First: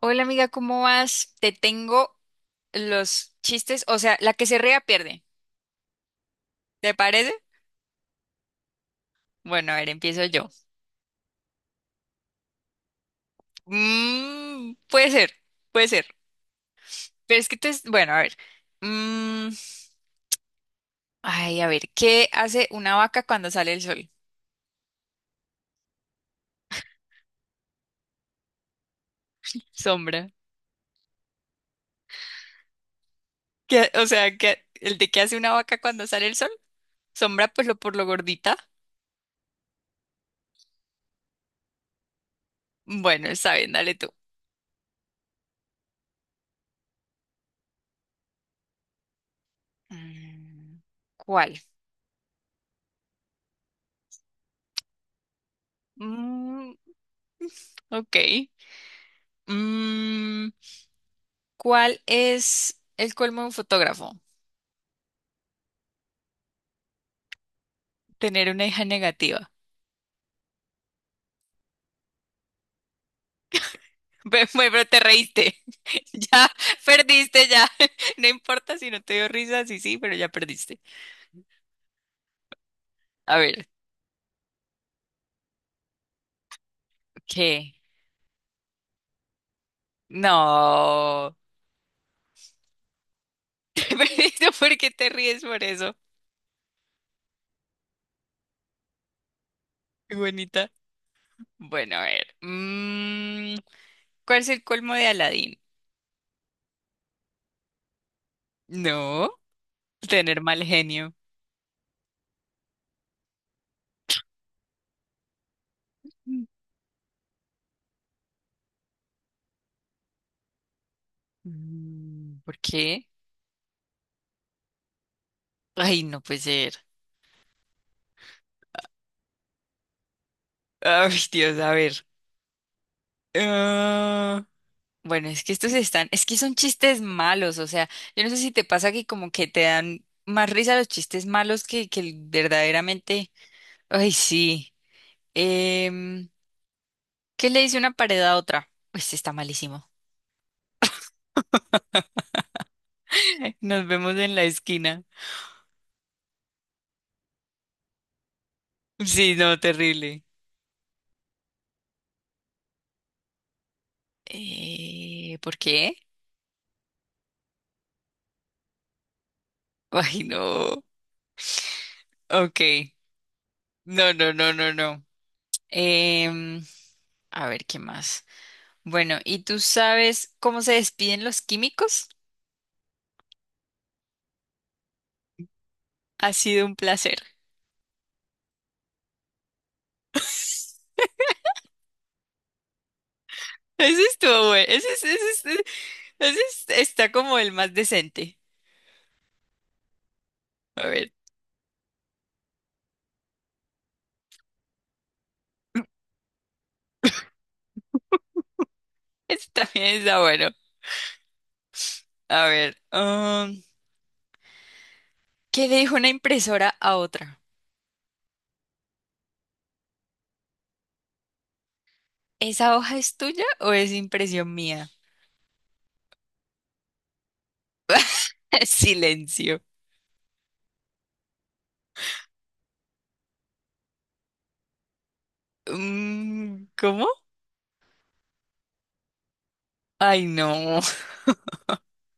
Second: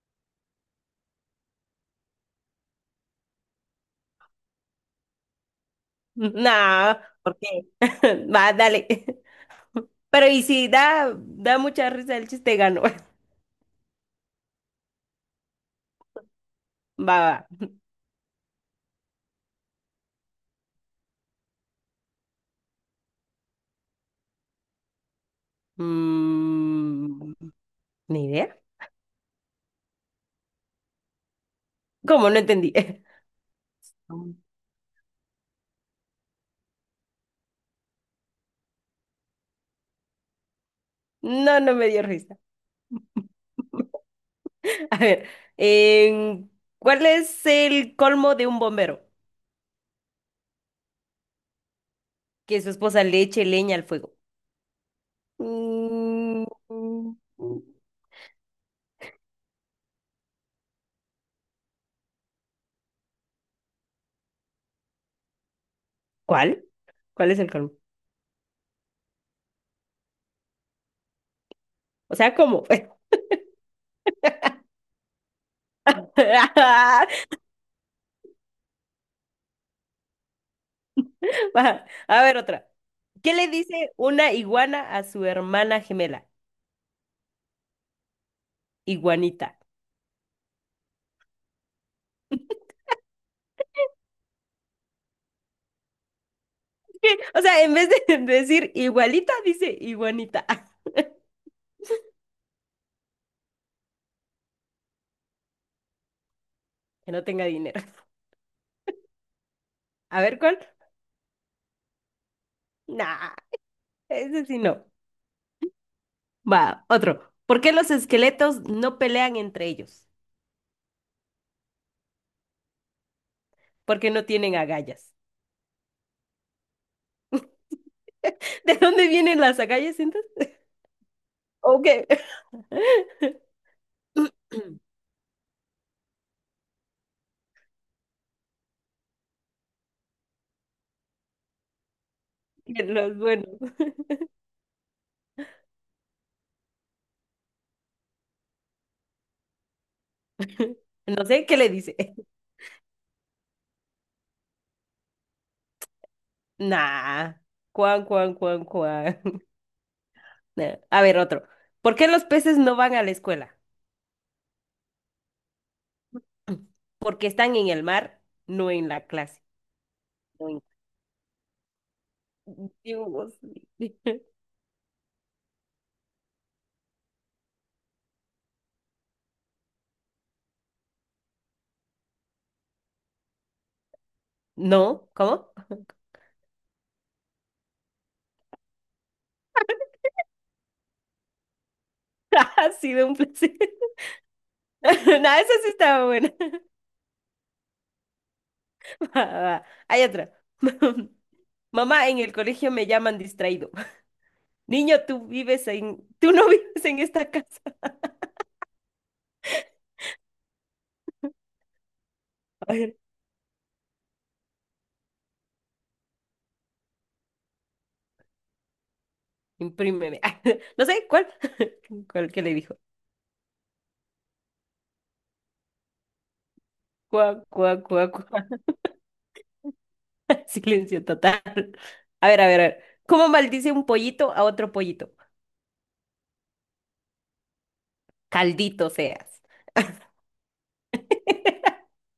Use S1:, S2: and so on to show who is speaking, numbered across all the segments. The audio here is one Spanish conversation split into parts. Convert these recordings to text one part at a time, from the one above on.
S1: Hola amiga, ¿cómo vas? Te tengo los chistes, o sea, la que se ría pierde. ¿Te
S2: No,
S1: parece?
S2: ¿por qué? Va, dale.
S1: Bueno, a ver, empiezo
S2: Pero y
S1: yo.
S2: si da mucha risa el chiste, ganó.
S1: Mm, puede ser, puede ser.
S2: Va,
S1: Pero es que
S2: va.
S1: te... Bueno, a ver. Mm, ay, a ver, ¿qué hace una vaca cuando sale el sol?
S2: Mm, ¿ni idea?
S1: Sombra.
S2: ¿Cómo? No entendí.
S1: ¿El de qué hace una vaca cuando sale el sol? Sombra, pues lo por lo gordita.
S2: No, no me dio risa.
S1: Bueno, está bien, dale tú.
S2: A ver, em, ¿cuál es el colmo de un bombero?
S1: Mm, ¿cuál?
S2: Que su esposa le eche leña al fuego. Mm,
S1: Mm, ok. Mm, ¿Cuál es el colmo de un fotógrafo?
S2: ¿cuál? ¿Cuál es el colmo?
S1: Tener una hija negativa.
S2: O sea, ¿cómo?
S1: Ve, pero te reíste. Ya perdiste, ya. No importa si no te dio risa, sí, sí, pero ya perdiste.
S2: Va, a ver, otra. ¿Qué
S1: A
S2: le
S1: ver,
S2: dice una iguana a su hermana gemela?
S1: ¿qué?
S2: Iguanita.
S1: No. Te perdiste, ¿por qué te ríes por eso?
S2: O sea, en vez de decir igualita, dice
S1: Qué
S2: iguanita.
S1: bonita. Bueno, a ver. ¿Cuál es el colmo de Aladín?
S2: Que no tenga dinero.
S1: No,
S2: A ver
S1: tener
S2: cuál.
S1: mal genio.
S2: Nah, ese sí no. Va, otro. ¿Por qué los esqueletos no pelean entre ellos?
S1: Mm, ¿por qué?
S2: Porque no tienen agallas.
S1: Ay, no puede ser.
S2: ¿De dónde vienen las agallas entonces?
S1: Ay, Dios, a
S2: Ok.
S1: ver. Ah, Bueno, es que estos están, es que son chistes malos, o sea, yo no sé si te pasa que como que te dan más risa los chistes malos que el
S2: De los
S1: verdaderamente,
S2: buenos.
S1: ay, sí. Em, ¿Qué le dice una pared a otra? Pues está malísimo.
S2: No sé qué le dice.
S1: Nos vemos en la esquina.
S2: Nah. Cuan, cuan, cuan, cuan.
S1: Sí, no, terrible.
S2: A ver, otro. ¿Por qué los peces no van a la escuela?
S1: ¿Por qué?
S2: Porque están en el mar, no en la clase.
S1: Ay,
S2: No, en-
S1: no. Ok.
S2: Dios mío.
S1: No, no, no, no, no. Em, a ver, ¿qué más? Bueno, ¿y tú sabes cómo se despiden los químicos?
S2: No, ¿cómo?
S1: Ha sido un placer.
S2: Ha sido un placer.
S1: Ese estuvo bueno.
S2: No,
S1: Ese, es- ese,
S2: esa
S1: es-
S2: sí estaba buena.
S1: ese es- está como el más decente.
S2: Va, va. Hay otra.
S1: A ver,
S2: Mamá, en el colegio me llaman distraído. Niño, tú vives en, tú no vives en esta casa.
S1: ese también está bueno. A
S2: A
S1: ver,
S2: ver,
S1: ¿qué le dijo una impresora a otra?
S2: imprímeme. No sé, ¿cuál? ¿Cuál que le
S1: ¿Esa
S2: dijo?
S1: hoja es tuya o es impresión mía?
S2: Cuá, cuá, cuá, cuá.
S1: Silencio.
S2: Silencio total. A ver, a ver, a ver. ¿Cómo maldice un pollito a otro pollito?
S1: Mm, ¿cómo?
S2: Caldito seas.
S1: Ay, no.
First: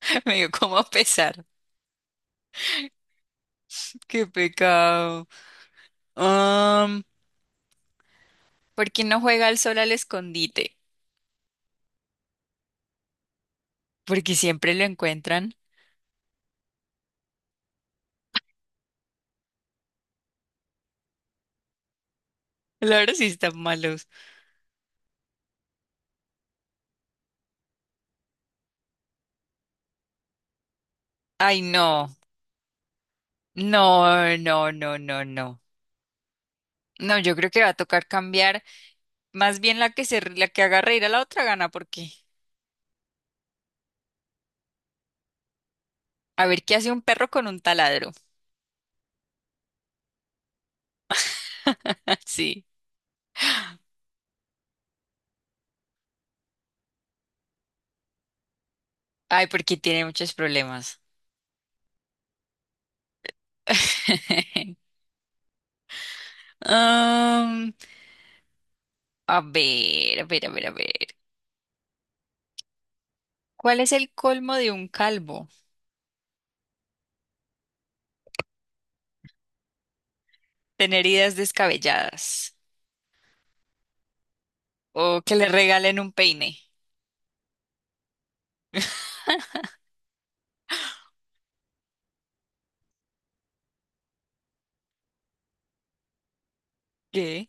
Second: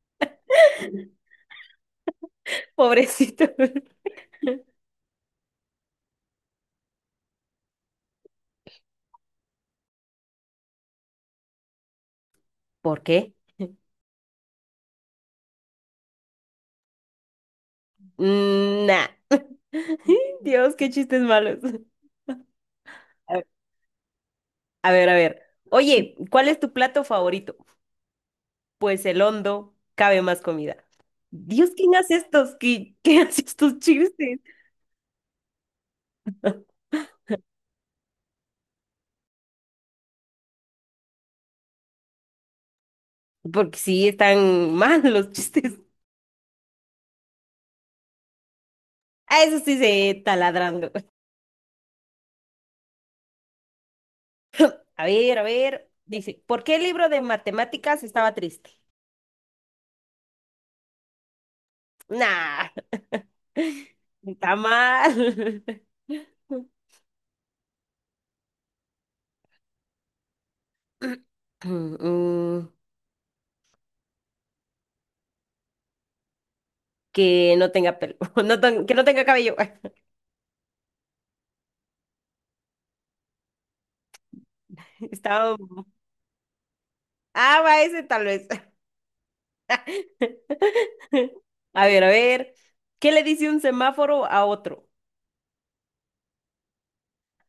S1: Me dio como pesar.
S2: Pobrecito.
S1: Qué pecado. Um, ¿Por qué no juega al sol al escondite?
S2: ¿Por qué?
S1: Porque siempre lo encuentran.
S2: Mm, nah. Dios, qué chistes malos.
S1: Claro, sí
S2: A ver,
S1: están malos.
S2: a ver, a ver. Oye, ¿cuál es tu plato favorito? Pues el hondo, cabe más comida.
S1: Ay,
S2: Dios, ¿quién
S1: no.
S2: hace estos? ¿Qué hace estos
S1: No,
S2: chistes?
S1: no, no, no, no. No, yo creo que va a tocar cambiar. Más bien la que haga reír a la otra gana, porque
S2: Porque sí, están mal los chistes.
S1: a ver qué hace un perro con un taladro.
S2: A eso sí se taladrando.
S1: Sí.
S2: A ver, a ver. Dice, ¿por qué el libro de matemáticas estaba triste?
S1: Ay, porque tiene muchos problemas.
S2: Nah, está mal.
S1: Am, a ver, a ver, a ver, a ver.
S2: Mm,
S1: ¿Cuál es el colmo de un calvo?
S2: que no tenga pelo, no ten- que no tenga cabello.
S1: Tener ideas descabelladas. O que le
S2: Estaba...
S1: regalen un peine.
S2: Ah, va ese tal vez. A ver, a ver. ¿Qué le dice un semáforo a otro?
S1: ¿Qué?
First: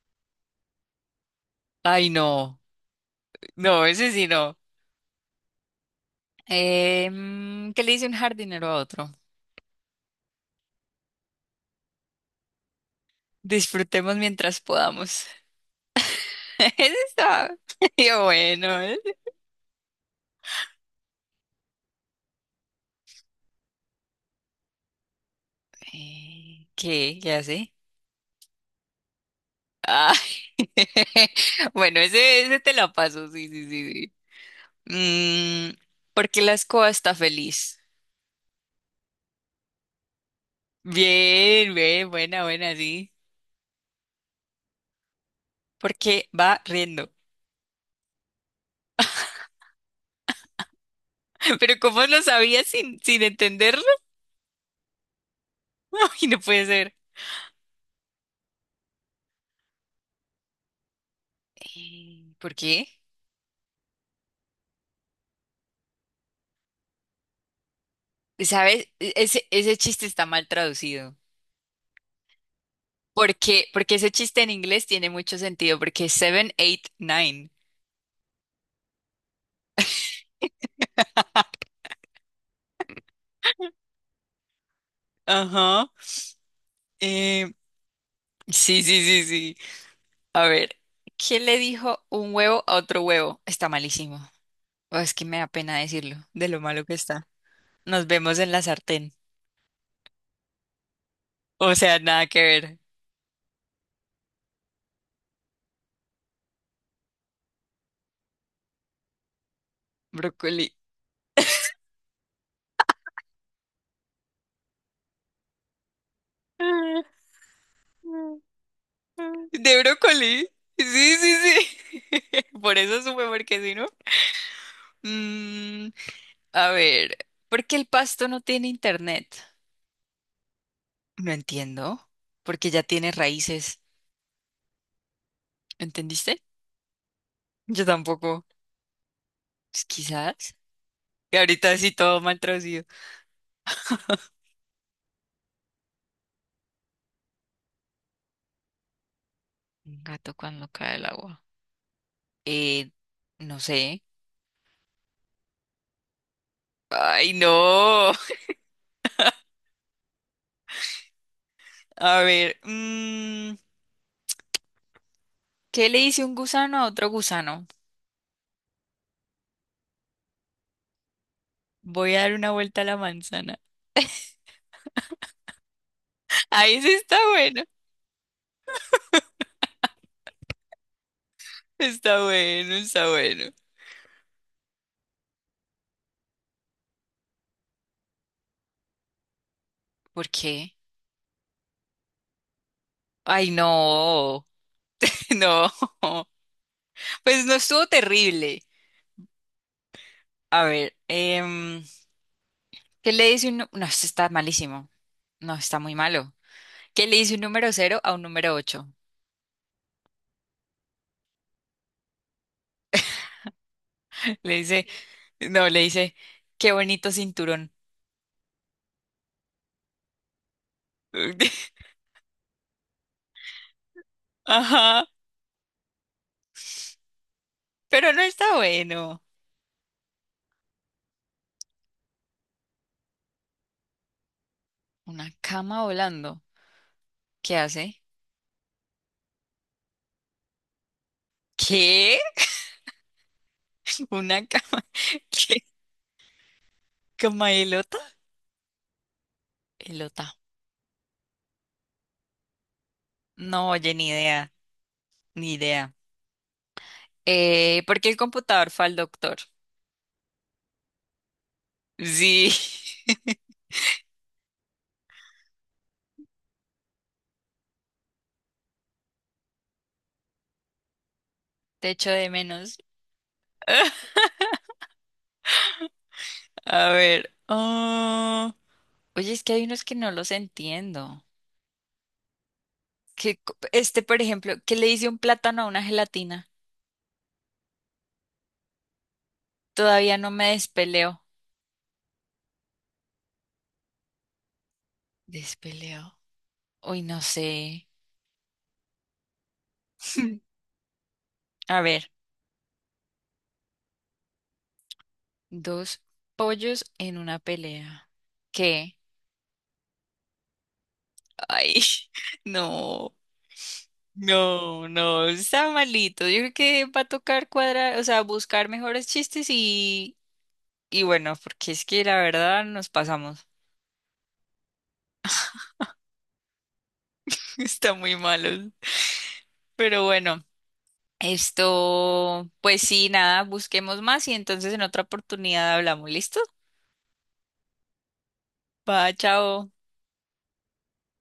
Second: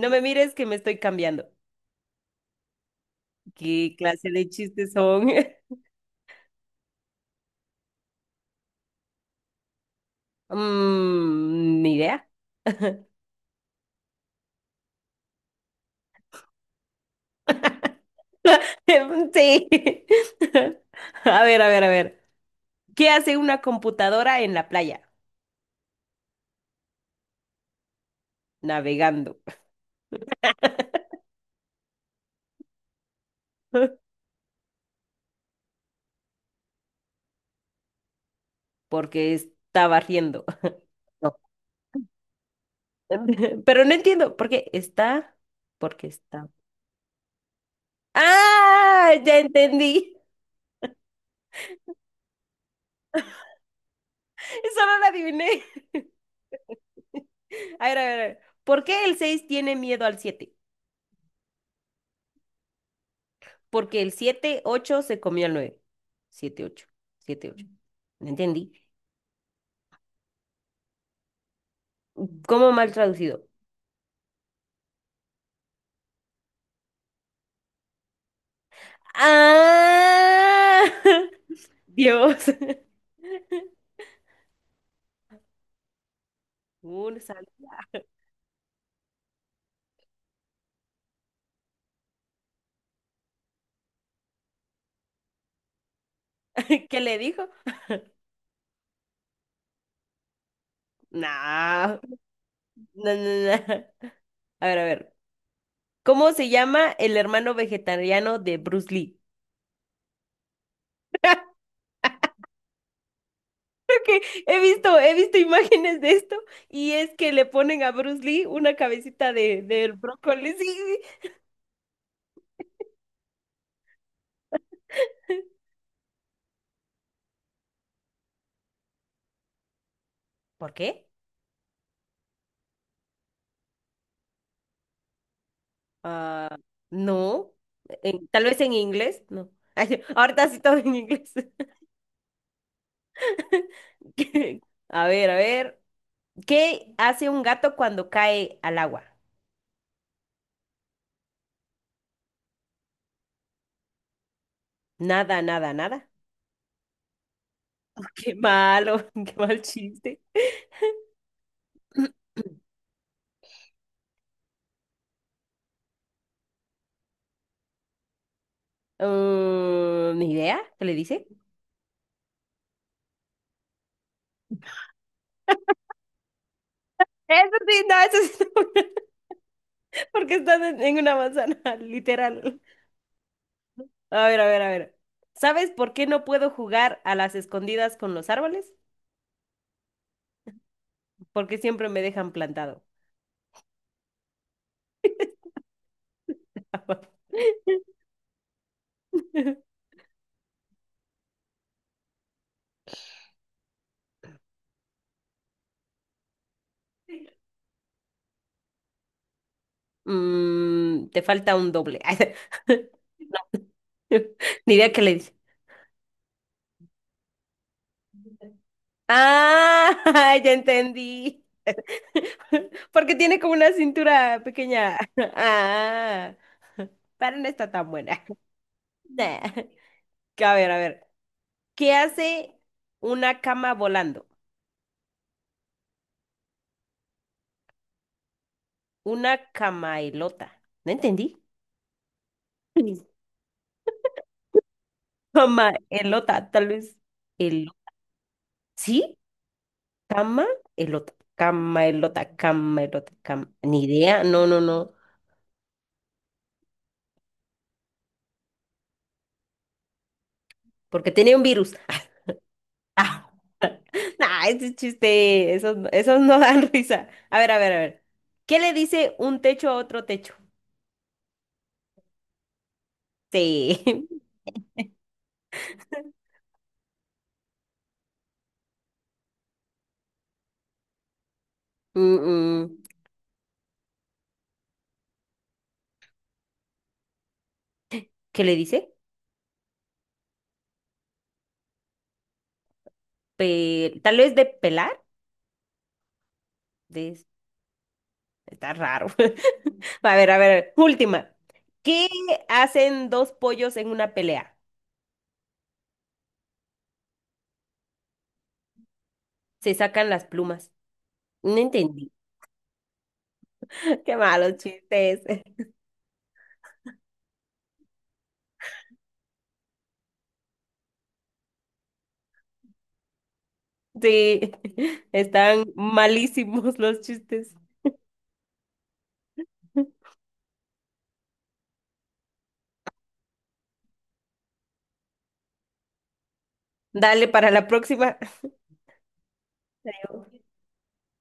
S2: No me mires que me estoy cambiando.
S1: Ay, no. No,
S2: ¿Qué
S1: ese sí
S2: clase de
S1: no.
S2: chistes son?
S1: ¿Qué le dice un jardinero a otro?
S2: Mm, ni idea.
S1: Disfrutemos mientras podamos. Eso está. Yo, bueno. ¿Eh?
S2: Sí. A ver, a ver, a ver. ¿Qué hace una computadora en la playa?
S1: ¿Qué? ¿Qué hace?
S2: Navegando.
S1: Ah, bueno, ese te la paso, sí, sí, sí, sí. Mm, ¿por qué la escoba está feliz?
S2: Porque está barriendo. No.
S1: Bien, bien, buena, buena, sí.
S2: Pero no entiendo por qué está, porque
S1: Porque
S2: está.
S1: va riendo.
S2: ¡Ah! Ya entendí.
S1: Pero ¿cómo lo sabías sin entenderlo?
S2: Eso no lo adiviné.
S1: Ay, no puede ser.
S2: A ver, a ver, a ver. ¿Por qué el 6 tiene miedo al siete?
S1: ¿Por qué?
S2: Porque el siete ocho se comió al nueve. Siete ocho, siete ocho, no entendí.
S1: ¿Sabes? Ese, ese chiste está mal traducido.
S2: ¿Cómo mal traducido?
S1: Porque ese chiste en inglés tiene mucho sentido, porque es seven, eight, nine.
S2: ¡Ah! Dios.
S1: Ajá.
S2: Un sal-
S1: Eh, sí, sí, sí, sí. A ver, ¿qué le dijo un huevo a otro huevo? Está malísimo. Oh, es que me da pena decirlo, de lo malo que
S2: ¿Qué le
S1: está.
S2: dijo?
S1: Nos vemos en la sartén. O sea,
S2: No,
S1: nada que ver.
S2: no, no, no. A ver, a ver. ¿Cómo se llama el hermano vegetariano de Bruce Lee?
S1: Brócoli.
S2: He visto imágenes de esto y
S1: Ah,
S2: es que le ponen a Bruce Lee una cabecita de,
S1: ¿de
S2: del
S1: brócoli?
S2: brócoli. Sí,
S1: Sí, sí, sí. Por eso supe, porque si no.
S2: sí.
S1: Mm, a ver, ¿por qué el pasto no tiene internet?
S2: ¿Por qué?
S1: No entiendo, porque ya tiene raíces, ¿entendiste?
S2: Ah, no.
S1: Yo
S2: En-
S1: tampoco,
S2: tal vez en inglés, no.
S1: pues,
S2: Ay, ahorita
S1: quizás.
S2: sí todo en inglés.
S1: Y ahorita sí todo mal traducido.
S2: ¿Qué? A ver, a ver. ¿Qué hace un gato cuando cae al agua?
S1: Un gato cuando cae el agua. Eh, no sé.
S2: Nada, nada, nada.
S1: Ay, no.
S2: Qué malo, qué mal chiste.
S1: A ver, mm, ¿qué le dice un gusano a otro gusano?
S2: Mm, ni idea, ¿qué le dice?
S1: Voy a dar una vuelta a la manzana. Ahí sí está
S2: Eso
S1: bueno.
S2: sí, no, eso sí, porque estás en una manzana,
S1: Está
S2: literal.
S1: bueno, está bueno.
S2: A ver, a ver, a ver. ¿Sabes por qué no puedo jugar a las escondidas con los árboles?
S1: ¿Por qué?
S2: Porque siempre me dejan plantado.
S1: Ay, no. No. Pues no estuvo terrible. A ver, ¿qué le dice un... No, esto está malísimo. No, está muy malo. ¿Qué le dice un número cero a un número ocho?
S2: Mm, te falta un doble.
S1: Le
S2: Ni
S1: dice,
S2: idea qué le dice.
S1: no, le dice, qué bonito cinturón.
S2: Ah, ya entendí. Porque tiene como una cintura pequeña.
S1: Ajá,
S2: Ah, pero no está tan
S1: pero no
S2: buena.
S1: está bueno.
S2: Nah. A ver, a ver. ¿Qué hace una cama volando?
S1: Una cama volando. ¿Qué hace?
S2: Una camaelota. No entendí.
S1: ¿Qué? ¿Una cama? ¿Qué?
S2: Camaelota, tal vez.
S1: ¿Cama
S2: El...
S1: elota?
S2: ¿Sí?
S1: Elota.
S2: Camaelota. Camaelota, camaelota, cam...
S1: No,
S2: Ni
S1: oye, ni
S2: idea. No,
S1: idea,
S2: no, no.
S1: ni idea. ¿Por qué el computador fue al doctor?
S2: Porque tenía un virus.
S1: Sí,
S2: Ah, nah, ese chiste. Esos no dan risa. A ver, a ver, a ver. ¿Qué le dice un techo a otro techo?
S1: te echo de menos.
S2: Sí.
S1: A ver. Oye, es que hay unos que no los entiendo.
S2: Mm, mm,
S1: Que, este, por ejemplo, ¿qué le dice un plátano a una gelatina?
S2: ¿qué le dice?
S1: Todavía no me despeleo.
S2: Pe- Tal vez de pelar.
S1: ¿Despeleo? Uy, no
S2: De...
S1: sé.
S2: Está raro. A ver, a ver. Última.
S1: A
S2: ¿Qué
S1: ver,
S2: hacen dos pollos en una pelea?
S1: dos pollos en una pelea. ¿Qué?
S2: Se sacan las plumas. No
S1: Ay,
S2: entendí.
S1: no,
S2: Qué malos
S1: no,
S2: chistes.
S1: no, está malito. Yo creo que va a tocar cuadrar, o sea, buscar mejores chistes y bueno, porque es que la verdad nos pasamos.
S2: Sí, están malísimos los chistes.
S1: Está muy malo. Pero bueno. Esto, pues sí, nada, busquemos más y entonces en otra oportunidad hablamos. ¿Listo?
S2: Dale para la próxima.
S1: Va, chao.